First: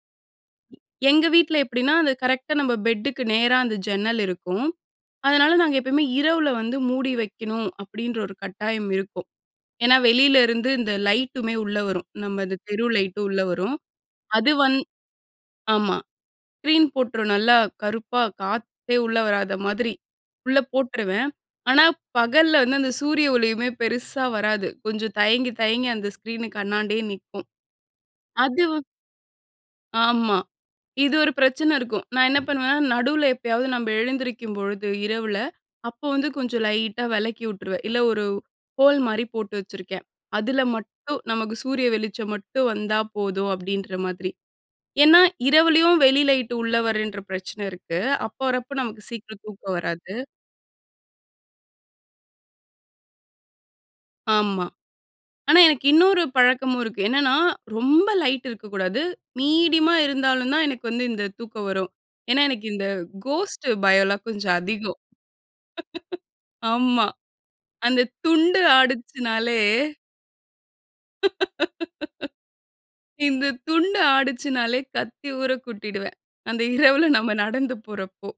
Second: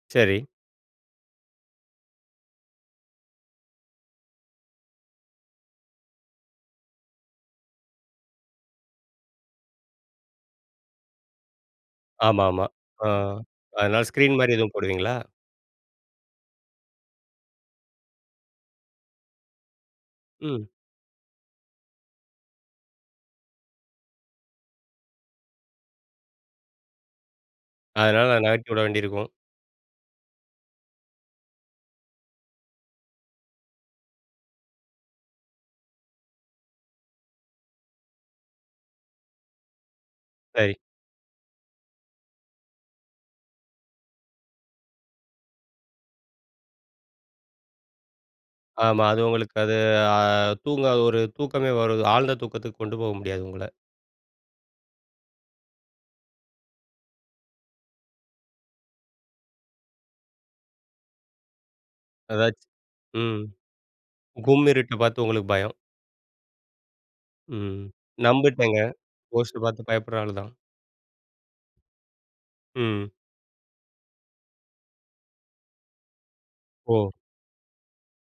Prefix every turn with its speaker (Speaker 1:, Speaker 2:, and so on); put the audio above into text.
Speaker 1: சரி.
Speaker 2: எங்க வீட்ல எப்படின்னா, அது கரெக்ட்டா நம்ம பெட்டுக்கு நேரா அந்த ஜன்னல் இருக்கும். அதனால, "நாங்க எப்பவுமே இரவில வந்து மூடி வைக்கணும்" அப்படின்ற ஒரு கட்டாயம் இருக்கும். ஏன்னா வெளில இருந்து இந்த லைட்டுமே உள்ள வரும். நம்ம இந்த
Speaker 1: ஆமாமா.
Speaker 2: தெரு
Speaker 1: ஆ,
Speaker 2: லைட்டு உள்ள வரும்.
Speaker 1: அதனால ஸ்கிரீன்
Speaker 2: அது
Speaker 1: மாரி எதுவும்
Speaker 2: வந்
Speaker 1: போடுவீங்களா?
Speaker 2: ஆமா ஸ்கிரீன் போட்டுருவேன். நல்லா கருப்பா காத்தே உள்ள வராத மாதிரி உள்ள
Speaker 1: ம்.
Speaker 2: போட்டுருவேன். ஆனா, பகல்ல வந்து அந்த சூரிய ஒளியுமே பெருசா வராது. கொஞ்சம் தயங்கி தயங்கி அந்த ஸ்க்ரீன்க்கு அன்னாண்டயே நிக்கும்
Speaker 1: அதனால
Speaker 2: அது
Speaker 1: நகட்டி
Speaker 2: வ
Speaker 1: உட வேண்டிருக்கும்!
Speaker 2: ஆமா. இது ஒரு பிரச்சனை இருக்கும். நான் என்ன பண்ணுவேன்? நடுவுல எப்பயாவது நம்ப எழுந்திரிக்கும்பொழுது இரவுல, அப்போ வந்து கொஞ்சம் லைட்டா வெலக்கி வுட்டுருவேன். இல்லை ஒரு ஹோல் மாரி போட்டு வச்சுருக்கேன். அதுல
Speaker 1: சரி.
Speaker 2: மட்டும் நமக்கு சூரிய வெளிச்சம் மட்டும் வந்தா போதும் அப்படின்ற மாதிரி. ஏன்னா, இரவுலயும் வெளி லைட் உள்ளே வரேன்ற பிரச்சனை இருக்கு. அப்போ வரப்போ நமக்கு
Speaker 1: ஆமா, அது
Speaker 2: சீக்கிரம்
Speaker 1: உங்களுக்கு அது
Speaker 2: தூக்கம் வராது.
Speaker 1: ஆ தூங்க ஒரு தூக்கமே வரு ஆழ்ந்த தூக்கத்துக்கு கொண்டு போக முடியாது உங்கள.
Speaker 2: ஆமா. ஆனா. எனக்கு இன்னொரு பழக்கமும் இருக்கு. என்னான்னா, ரொம்ப லைட்டு இருக்கக்கூடாது. மீடியமா இருந்தாலும் தான் எனக்கு வந்து இந்த தூக்கம் வரும். ஏன்னா எனக்கு
Speaker 1: அதாச்சி
Speaker 2: இந்த
Speaker 1: ம்.
Speaker 2: கோஸ்ட் பயம் எல்லாம் கொஞ்சம்
Speaker 1: கும்மிருட்ட
Speaker 2: அதிகம்.
Speaker 1: பாத்து உங்களுக்கு பயம்.
Speaker 2: ஆமா.
Speaker 1: ம்
Speaker 2: அந்த துண்டு
Speaker 1: நம்பிட்டேங்க.
Speaker 2: ஆடிச்சுனாலே
Speaker 1: கோஸ்ட் பாத்து பயப்படுற ஆள் தான். ம்.
Speaker 2: இந்த துண்டு ஆடிச்சினாலே கத்தி ஊர கூட்டிடுவேன். அந்த இரவுல
Speaker 1: ஓ!
Speaker 2: நம்ம நடந்து போறப்போ.